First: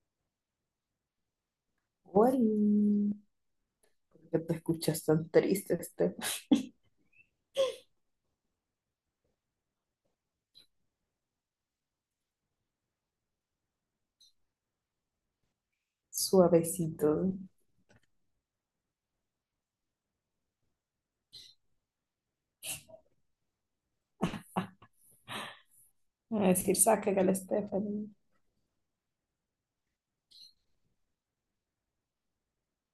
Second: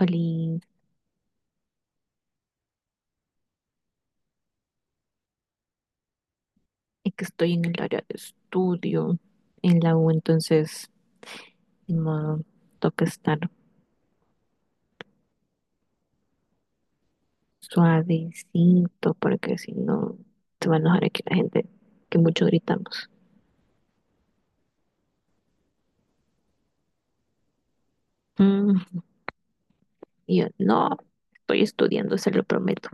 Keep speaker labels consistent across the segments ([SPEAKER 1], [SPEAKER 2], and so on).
[SPEAKER 1] Oli,
[SPEAKER 2] Oli, ¿por qué te escuchas tan triste,
[SPEAKER 1] es que estoy en el área de estudio en la U, entonces ni modo, toca estar
[SPEAKER 2] suavecito?
[SPEAKER 1] suavecito porque si no se va a enojar aquí la gente que mucho gritamos.
[SPEAKER 2] Van a decir, saca al Stephanie.
[SPEAKER 1] Mm, y yo, no, estoy estudiando, se lo prometo.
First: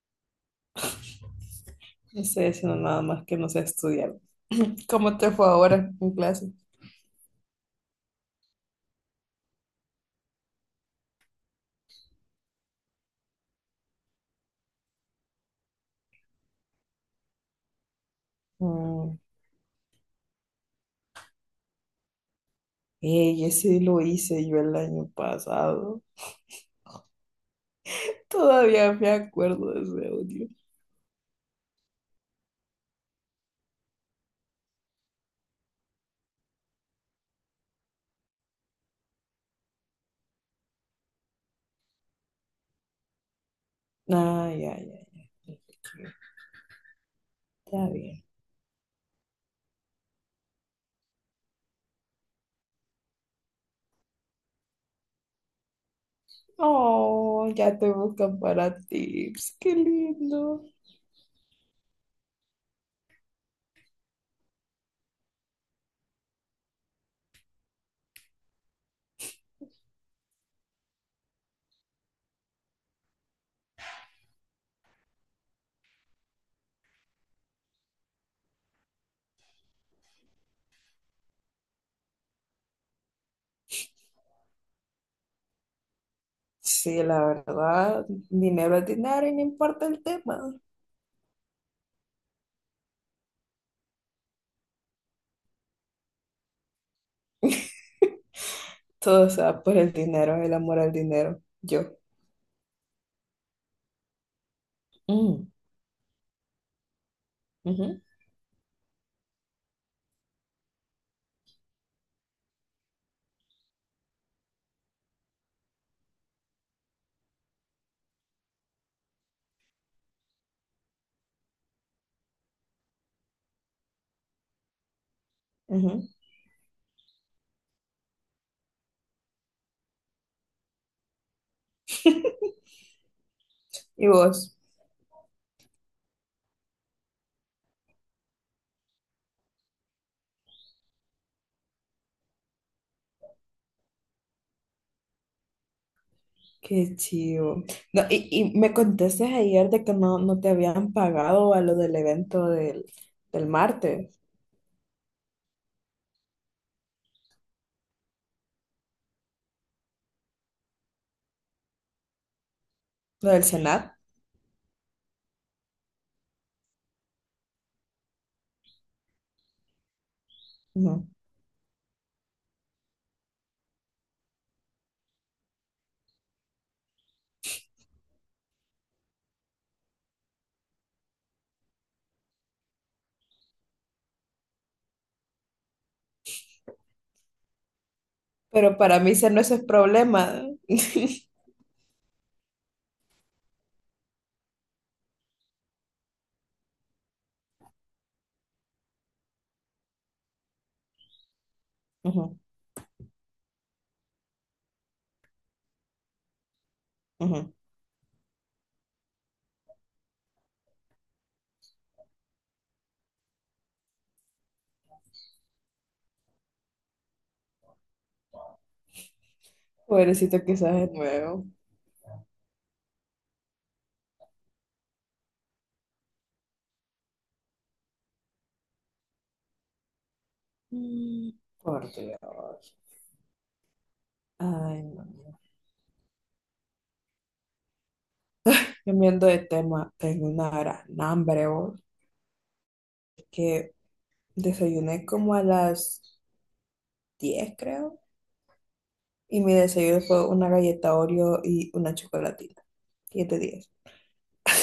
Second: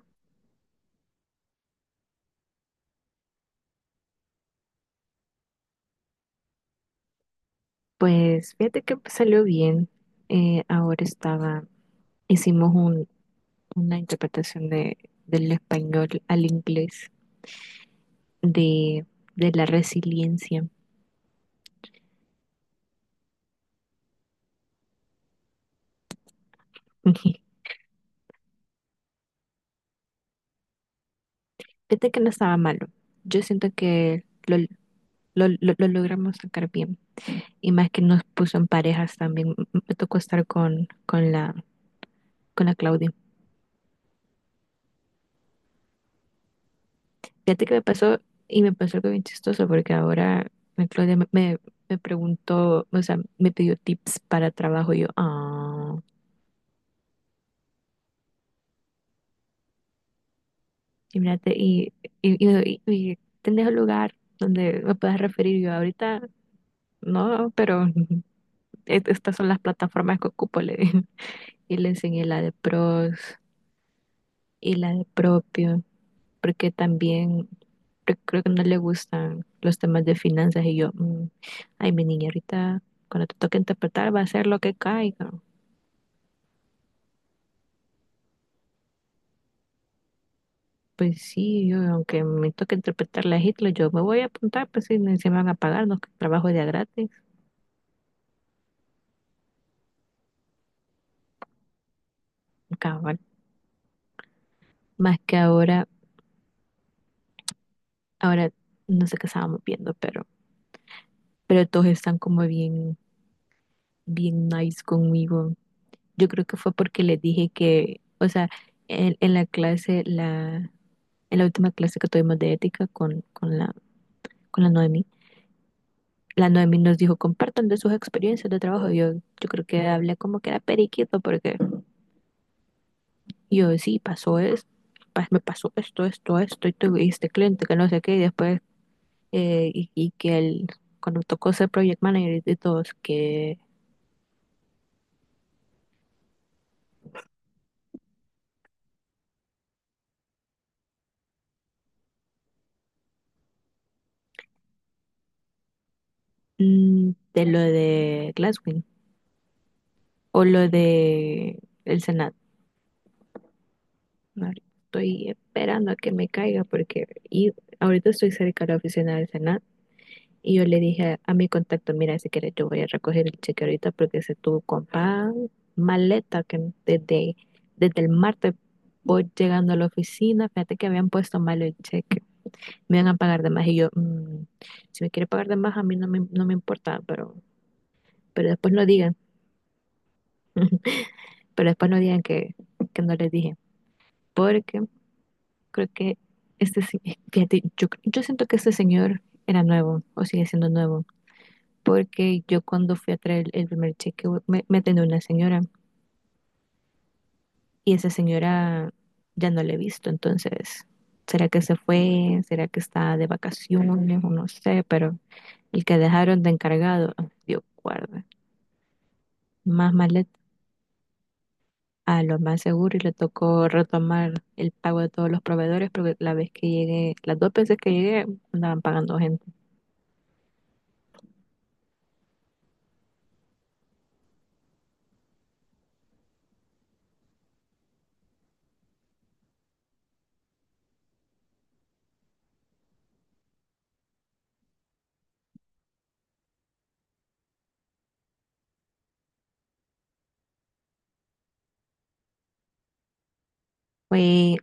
[SPEAKER 2] No estoy haciendo nada más que no sé, estudiar. ¿Cómo te fue ahora en clase?
[SPEAKER 1] Pues fíjate que salió bien. Ahora estaba, hicimos una interpretación del español al inglés, de,
[SPEAKER 2] Mm,
[SPEAKER 1] de la resiliencia.
[SPEAKER 2] ey, ese lo hice yo el año pasado. Todavía me acuerdo de ese audio.
[SPEAKER 1] Fíjate que no estaba malo. Yo siento que lo logramos sacar bien. Y más que nos puso en parejas también. Me tocó estar con la Claudia.
[SPEAKER 2] Ah, ya, ya, ya.
[SPEAKER 1] Fíjate que me
[SPEAKER 2] Está
[SPEAKER 1] pasó,
[SPEAKER 2] bien.
[SPEAKER 1] y me pasó algo bien chistoso, porque ahora la Claudia me preguntó, o sea, me pidió tips para trabajo. Y yo, ah,
[SPEAKER 2] Oh, ya te buscan para tips. Qué lindo.
[SPEAKER 1] y mírate, y, ¿tenés un lugar donde me puedas referir? Y yo, ahorita no, pero estas son las plataformas que ocupo, le dije, y le enseñé la de pros, y la de propio, porque también creo que no le gustan los temas de finanzas y yo, ay, mi niña, ahorita cuando te toque interpretar va a ser lo que caiga.
[SPEAKER 2] Sí, la verdad, dinero es dinero y no importa el tema.
[SPEAKER 1] Pues sí, yo, aunque me toque interpretar la Hitler, yo me voy a apuntar, pues sí, se me van a pagar, no que trabajo de a gratis,
[SPEAKER 2] Todo se va por el dinero, el amor al dinero. Yo.
[SPEAKER 1] cabal. Más que
[SPEAKER 2] Mm,
[SPEAKER 1] ahora,
[SPEAKER 2] ujú,
[SPEAKER 1] ahora no sé qué estábamos viendo, pero, todos están como bien, bien nice conmigo. Yo creo que fue porque les dije que, o sea, en, en la clase la, en la última clase que tuvimos de ética con la Noemi,
[SPEAKER 2] ujú.
[SPEAKER 1] la Noemi nos dijo, compartan de sus experiencias de trabajo. Yo creo que hablé como que era periquito, porque yo sí,
[SPEAKER 2] ¿Y
[SPEAKER 1] pasó
[SPEAKER 2] vos?
[SPEAKER 1] esto, me pasó esto, esto, esto, y tuve este cliente que no sé qué, y después, y que él, cuando tocó ser project manager de todos, que
[SPEAKER 2] Qué chido. No, y me contaste ayer de que no te habían pagado a lo del evento del, del martes,
[SPEAKER 1] de lo de Glasswing o lo de el Senado.
[SPEAKER 2] lo del Senat.
[SPEAKER 1] Estoy esperando a que me caiga porque y ahorita estoy cerca de la oficina del Senado. Y yo le dije
[SPEAKER 2] Ujú.
[SPEAKER 1] a mi contacto, mira, si quieres yo voy a recoger el cheque ahorita porque ese tu compa maleta que desde el martes voy llegando a la oficina, fíjate que habían puesto mal el cheque, me iban a pagar de más y yo, "Si me quiere pagar de más a mí no me importa, pero después
[SPEAKER 2] Pero
[SPEAKER 1] no
[SPEAKER 2] para mí
[SPEAKER 1] digan,
[SPEAKER 2] ese no es el problema.
[SPEAKER 1] pero después no digan que no les dije, porque creo que este, se- fíjate, yo siento que este señor era nuevo o sigue siendo nuevo
[SPEAKER 2] Ujú,
[SPEAKER 1] porque yo cuando fui a traer el primer cheque me atendió una señora
[SPEAKER 2] ujú.
[SPEAKER 1] y esa señora ya no la he visto, entonces, ¿será que se fue? ¿Será que está de vacaciones? O no sé, pero el que dejaron de encargado, ah, Dios guarda, más maleta.
[SPEAKER 2] Pobrecito, quizás es nuevo.
[SPEAKER 1] A lo más seguro y le tocó retomar el pago de todos los proveedores porque la vez que llegué, las dos veces que llegué, andaban pagando gente.
[SPEAKER 2] Mm, por Dios. Ay, no. Cambiando de tema, tengo una gran hambre, vos, que desayuné como a las 10 creo, y mi desayuno fue una galleta Oreo y una chocolatina. 7:10.
[SPEAKER 1] Fue.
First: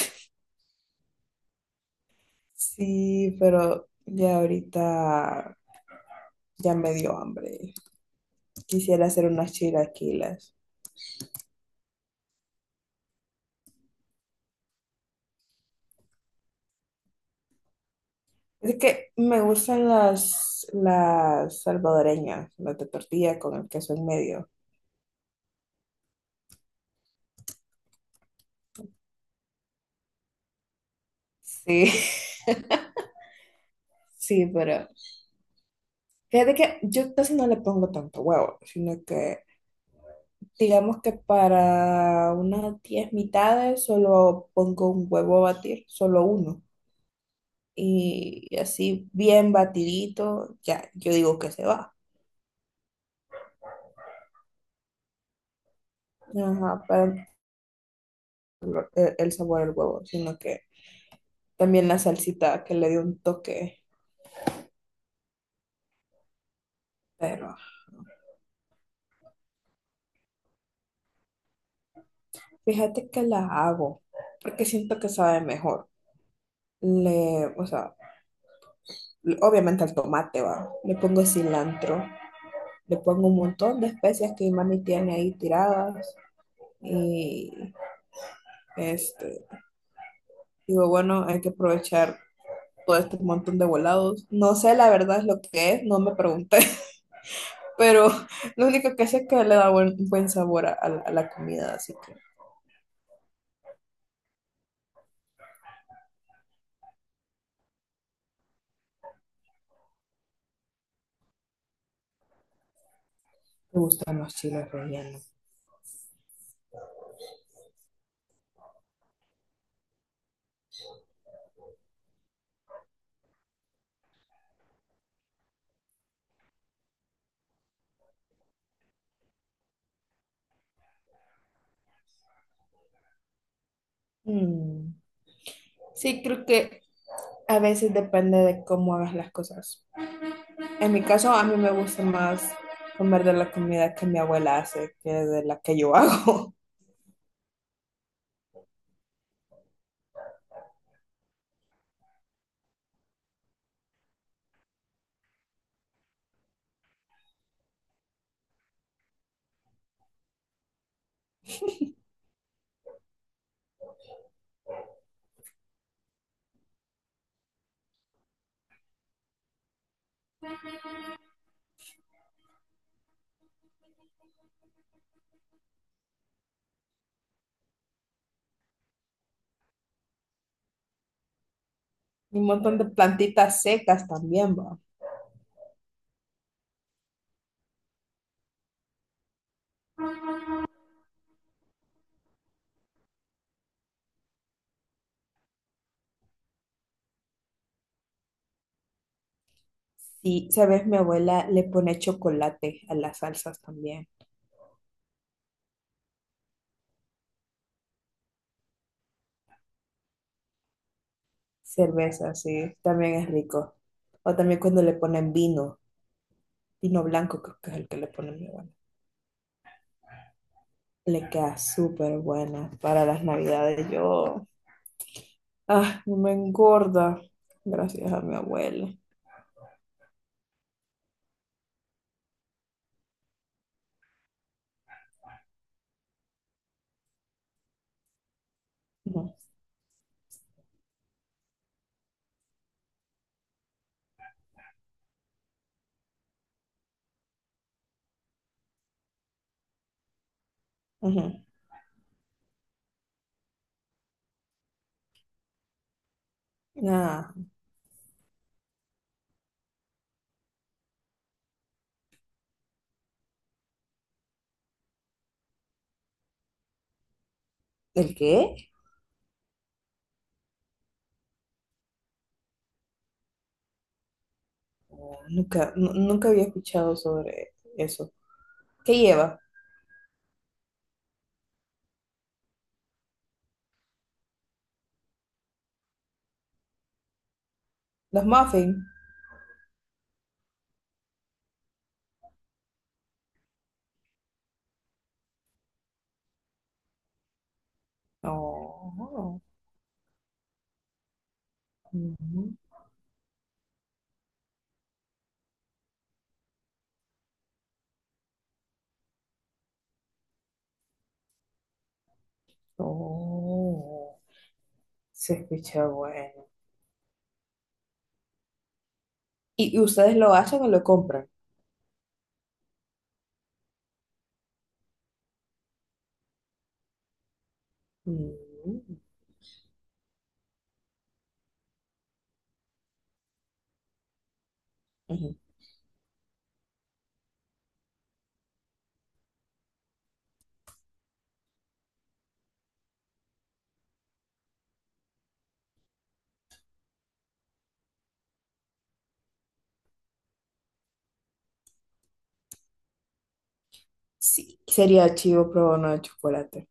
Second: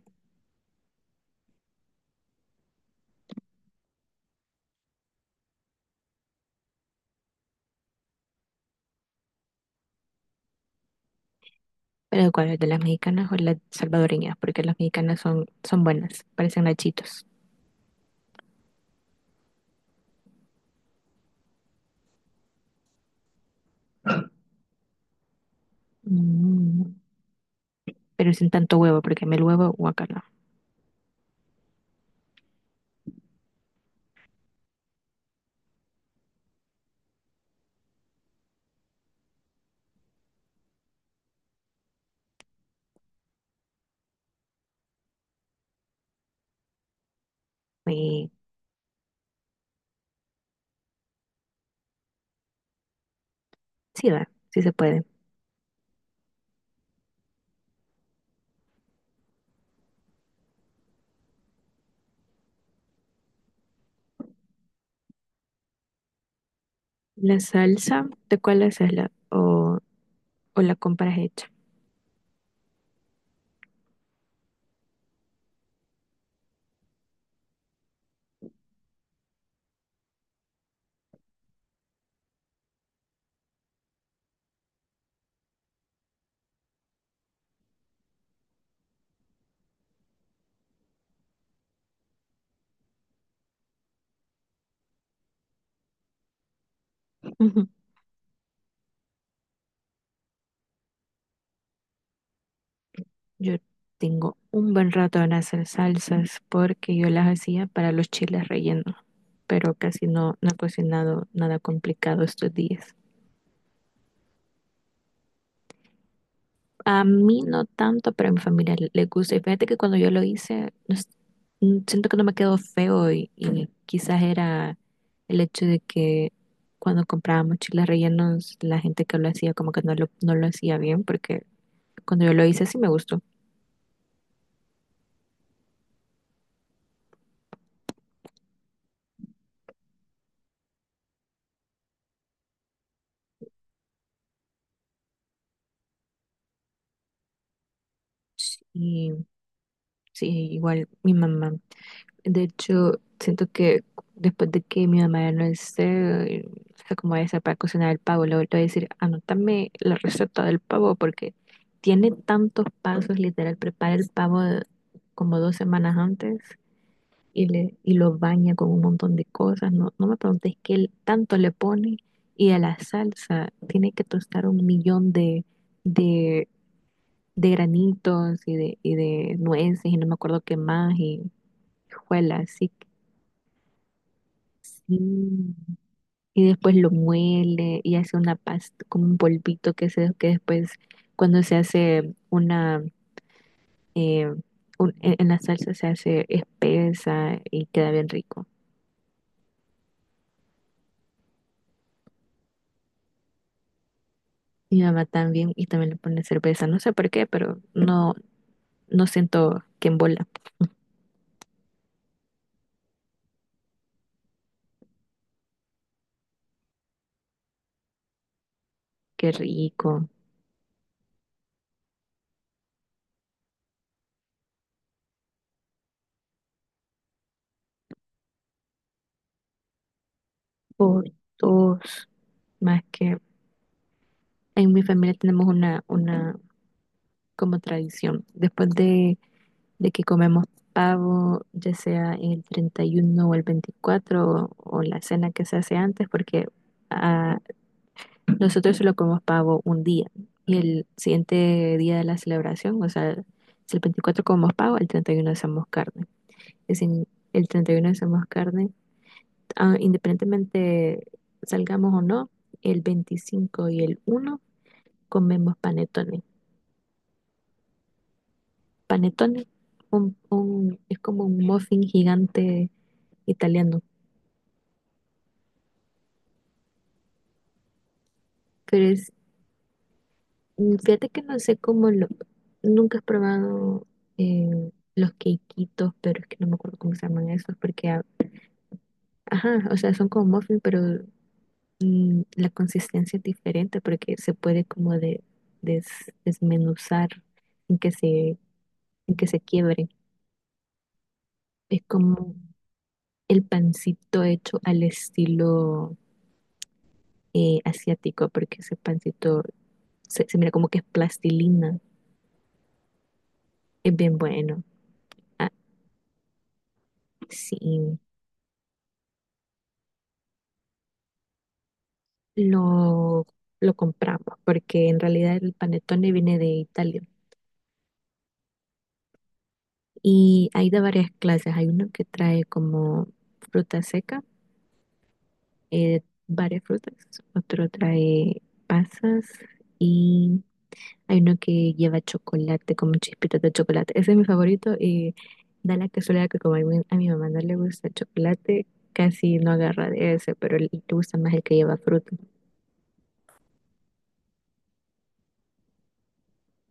[SPEAKER 2] Sí, pero ya ahorita ya me dio hambre. Quisiera hacer unas chilaquilas.
[SPEAKER 1] Pero ¿cuál es de las mexicanas o las salvadoreñas? Porque las mexicanas son buenas, parecen nachitos.
[SPEAKER 2] Es que me gustan las salvadoreñas, las de tortilla con el queso en medio.
[SPEAKER 1] Mm, pero sin tanto huevo, porque a mí el huevo, guacala.
[SPEAKER 2] Sí, sí, pero fíjate que yo casi no le pongo tanto huevo, sino que digamos que para unas 10 mitades solo pongo un huevo a batir, solo uno.
[SPEAKER 1] Y
[SPEAKER 2] Y así bien batidito, ya yo digo que se va.
[SPEAKER 1] sí va, sí se puede.
[SPEAKER 2] Ajá, para el sabor del huevo, sino que también la salsita que le dio un toque.
[SPEAKER 1] La
[SPEAKER 2] Pero
[SPEAKER 1] salsa, ¿de cuál haces la o la compras hecha?
[SPEAKER 2] fíjate que la hago, porque siento que sabe mejor. Le, o sea, le- obviamente al tomate va. Le pongo cilantro, le pongo un montón de especias que mi mami tiene ahí tiradas. Este, digo, bueno, hay que aprovechar todo este montón de volados. No sé, la verdad es lo que es, no me pregunté,
[SPEAKER 1] Ujú.
[SPEAKER 2] pero lo único que sé es que le da buen, buen sabor a la, a la comida, así que
[SPEAKER 1] Yo tengo un buen rato en hacer salsas porque yo las hacía para los chiles rellenos, pero casi no he cocinado nada complicado estos días.
[SPEAKER 2] me gustan los chiles rellenos.
[SPEAKER 1] A mí no tanto, pero a mi familia le gusta. Y fíjate que cuando yo lo hice, no es- mm, siento que no me quedó feo y quizás era el hecho de que cuando comprábamos chiles rellenos, la gente que lo hacía como que no lo hacía bien, porque cuando yo lo hice sí me gustó.
[SPEAKER 2] Mm. Sí, creo que a veces depende de cómo hagas las cosas. En mi caso, a mí me gusta más comer de la comida que mi abuela hace que de la que yo hago.
[SPEAKER 1] Y sí, igual mi mamá. De hecho, siento que después de que mi mamá ya no esté, o sea, como esa para cocinar el pavo, le voy a decir, anótame la receta del pavo porque tiene tantos pasos, literal, prepara el pavo como 2 semanas antes y lo baña con un montón de cosas. No, no me preguntes qué tanto le pone y a la salsa tiene que tostar un millón de, de granitos y de, nueces y no me acuerdo qué más y
[SPEAKER 2] Y un
[SPEAKER 1] juela, sí.
[SPEAKER 2] montón de plantitas secas también, va.
[SPEAKER 1] Mm, Y después lo muele y hace una pasta, como un polvito que se, que después cuando se hace una, eh, en la salsa se hace espesa y queda bien rico.
[SPEAKER 2] Sí, sabes, mi abuela le pone chocolate a las salsas también.
[SPEAKER 1] Mi mamá también, y también le pone cerveza, no sé por qué, pero no siento que embola.
[SPEAKER 2] Cerveza, sí, también es rico. O también cuando le ponen vino, vino blanco creo que es el que le pone mi abuela.
[SPEAKER 1] Qué rico.
[SPEAKER 2] Le queda súper buena para las navidades. Yo, ah, me engorda gracias a mi abuela.
[SPEAKER 1] Por dos, más que en mi familia tenemos una como tradición. Después de
[SPEAKER 2] Ujú,
[SPEAKER 1] de que comemos pavo, ya sea el 31 o el 24 o la cena que se hace antes, porque ah, nosotros solo comemos pavo un día y el
[SPEAKER 2] ujú.
[SPEAKER 1] siguiente día de la celebración, o sea, si el 24 comemos pavo, el 31 hacemos carne. Y si
[SPEAKER 2] Ah,
[SPEAKER 1] el 31 hacemos carne, independientemente salgamos o no, el 25 y el 1 comemos panetones.
[SPEAKER 2] ¿el qué?
[SPEAKER 1] Panetones, es como un muffin gigante italiano.
[SPEAKER 2] Oh, nunca, nu- nunca había escuchado sobre eso.
[SPEAKER 1] Pero
[SPEAKER 2] ¿Qué
[SPEAKER 1] es,
[SPEAKER 2] lleva?
[SPEAKER 1] fíjate que no sé nunca he probado, los quequitos, pero es que no me acuerdo cómo se llaman esos, porque,
[SPEAKER 2] ¿Los muffins?
[SPEAKER 1] ajá, o sea, son como muffin, pero la consistencia es diferente, porque se puede como desmenuzar, sin que se, sin que se
[SPEAKER 2] Oh,
[SPEAKER 1] quiebre. Es como
[SPEAKER 2] mm,
[SPEAKER 1] el pancito hecho al estilo, asiático, porque ese pancito se mira como que es plastilina, es
[SPEAKER 2] oh.
[SPEAKER 1] bien bueno.
[SPEAKER 2] Se
[SPEAKER 1] Ah,
[SPEAKER 2] escucha bueno.
[SPEAKER 1] sí.
[SPEAKER 2] Y ustedes lo hacen o lo compran?
[SPEAKER 1] lo, lo compramos, porque en realidad el panettone viene de Italia
[SPEAKER 2] Mm,
[SPEAKER 1] y hay de varias clases. Hay uno que trae como fruta seca,
[SPEAKER 2] ujú.
[SPEAKER 1] eh, varias frutas, otro trae pasas y hay uno que lleva chocolate, como chispitas de chocolate. Ese es mi favorito y da la casualidad que como a mi mamá no le gusta el chocolate, casi no agarra de ese, pero le gusta más el que lleva fruta.
[SPEAKER 2] Sí, sería chivo probar uno de chocolate.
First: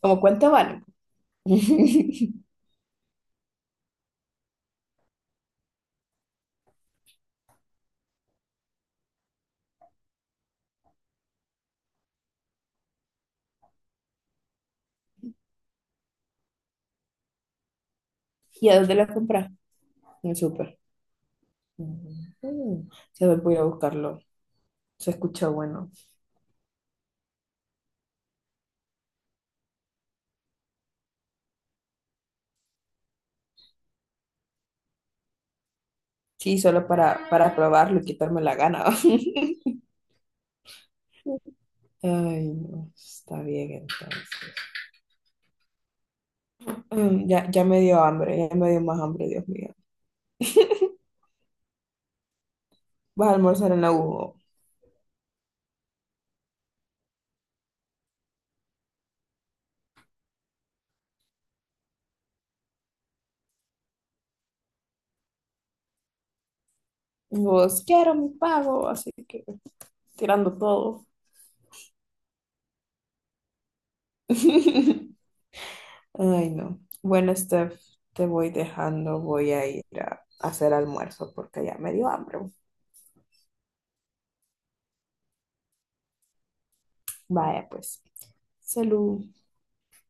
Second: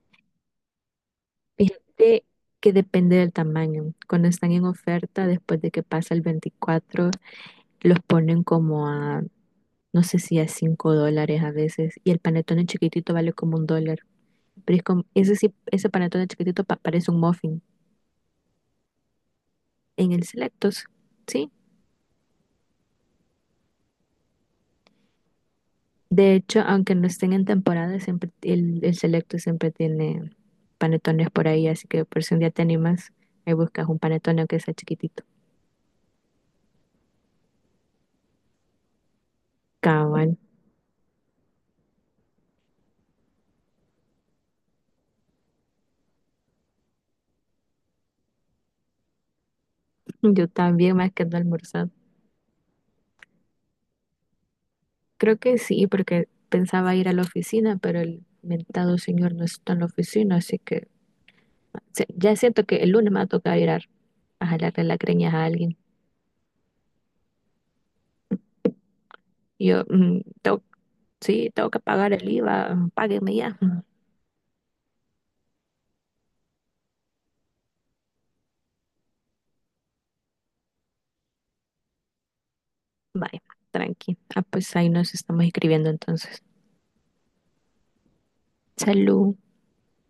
[SPEAKER 2] ¿Cómo cuánto vale?
[SPEAKER 1] Fíjate
[SPEAKER 2] ¿Y
[SPEAKER 1] que depende del tamaño. Cuando están en oferta, después de que pasa el 24 los ponen como a, no sé si a $5 a veces. Y el panetone chiquitito vale como $1. Pero es como, ese sí, ese panetone chiquitito parece un muffin.
[SPEAKER 2] a dónde lo compras?
[SPEAKER 1] En el
[SPEAKER 2] En el súper.
[SPEAKER 1] Selectos, sí.
[SPEAKER 2] Mm, se me voy a buscarlo. Se escucha bueno.
[SPEAKER 1] De hecho, aunque no estén en temporada, siempre el Selecto siempre tiene panetones por ahí. Así que por si un día te animas, ahí buscas un panetone que sea chiquitito.
[SPEAKER 2] Sí, solo para probarlo y quitarme la gana.
[SPEAKER 1] Cabal.
[SPEAKER 2] Ay, no, está bien entonces. Mm, ya me dio hambre, ya me dio más hambre, Dios mío.
[SPEAKER 1] Yo también, más que no he.
[SPEAKER 2] ¿Vas a almorzar en la U?
[SPEAKER 1] Creo que sí, porque pensaba ir a la oficina, pero el mentado señor no está en la oficina, así que ya siento que el lunes me va a tocar ir a jalarle las creñas a alguien.
[SPEAKER 2] Vos, quiero mi pago, así que
[SPEAKER 1] Y Yo, mm,
[SPEAKER 2] tirando
[SPEAKER 1] tengo-
[SPEAKER 2] todo.
[SPEAKER 1] sí, tengo que pagar el IVA, páguenme ya.
[SPEAKER 2] Ay, no. Bueno, Steph, te voy dejando. Voy a ir a hacer almuerzo porque ya me dio hambre.
[SPEAKER 1] Vaya, tranqui. Ah, pues ahí nos estamos escribiendo entonces.
[SPEAKER 2] Vaya, pues. Salud.
[SPEAKER 1] Salud.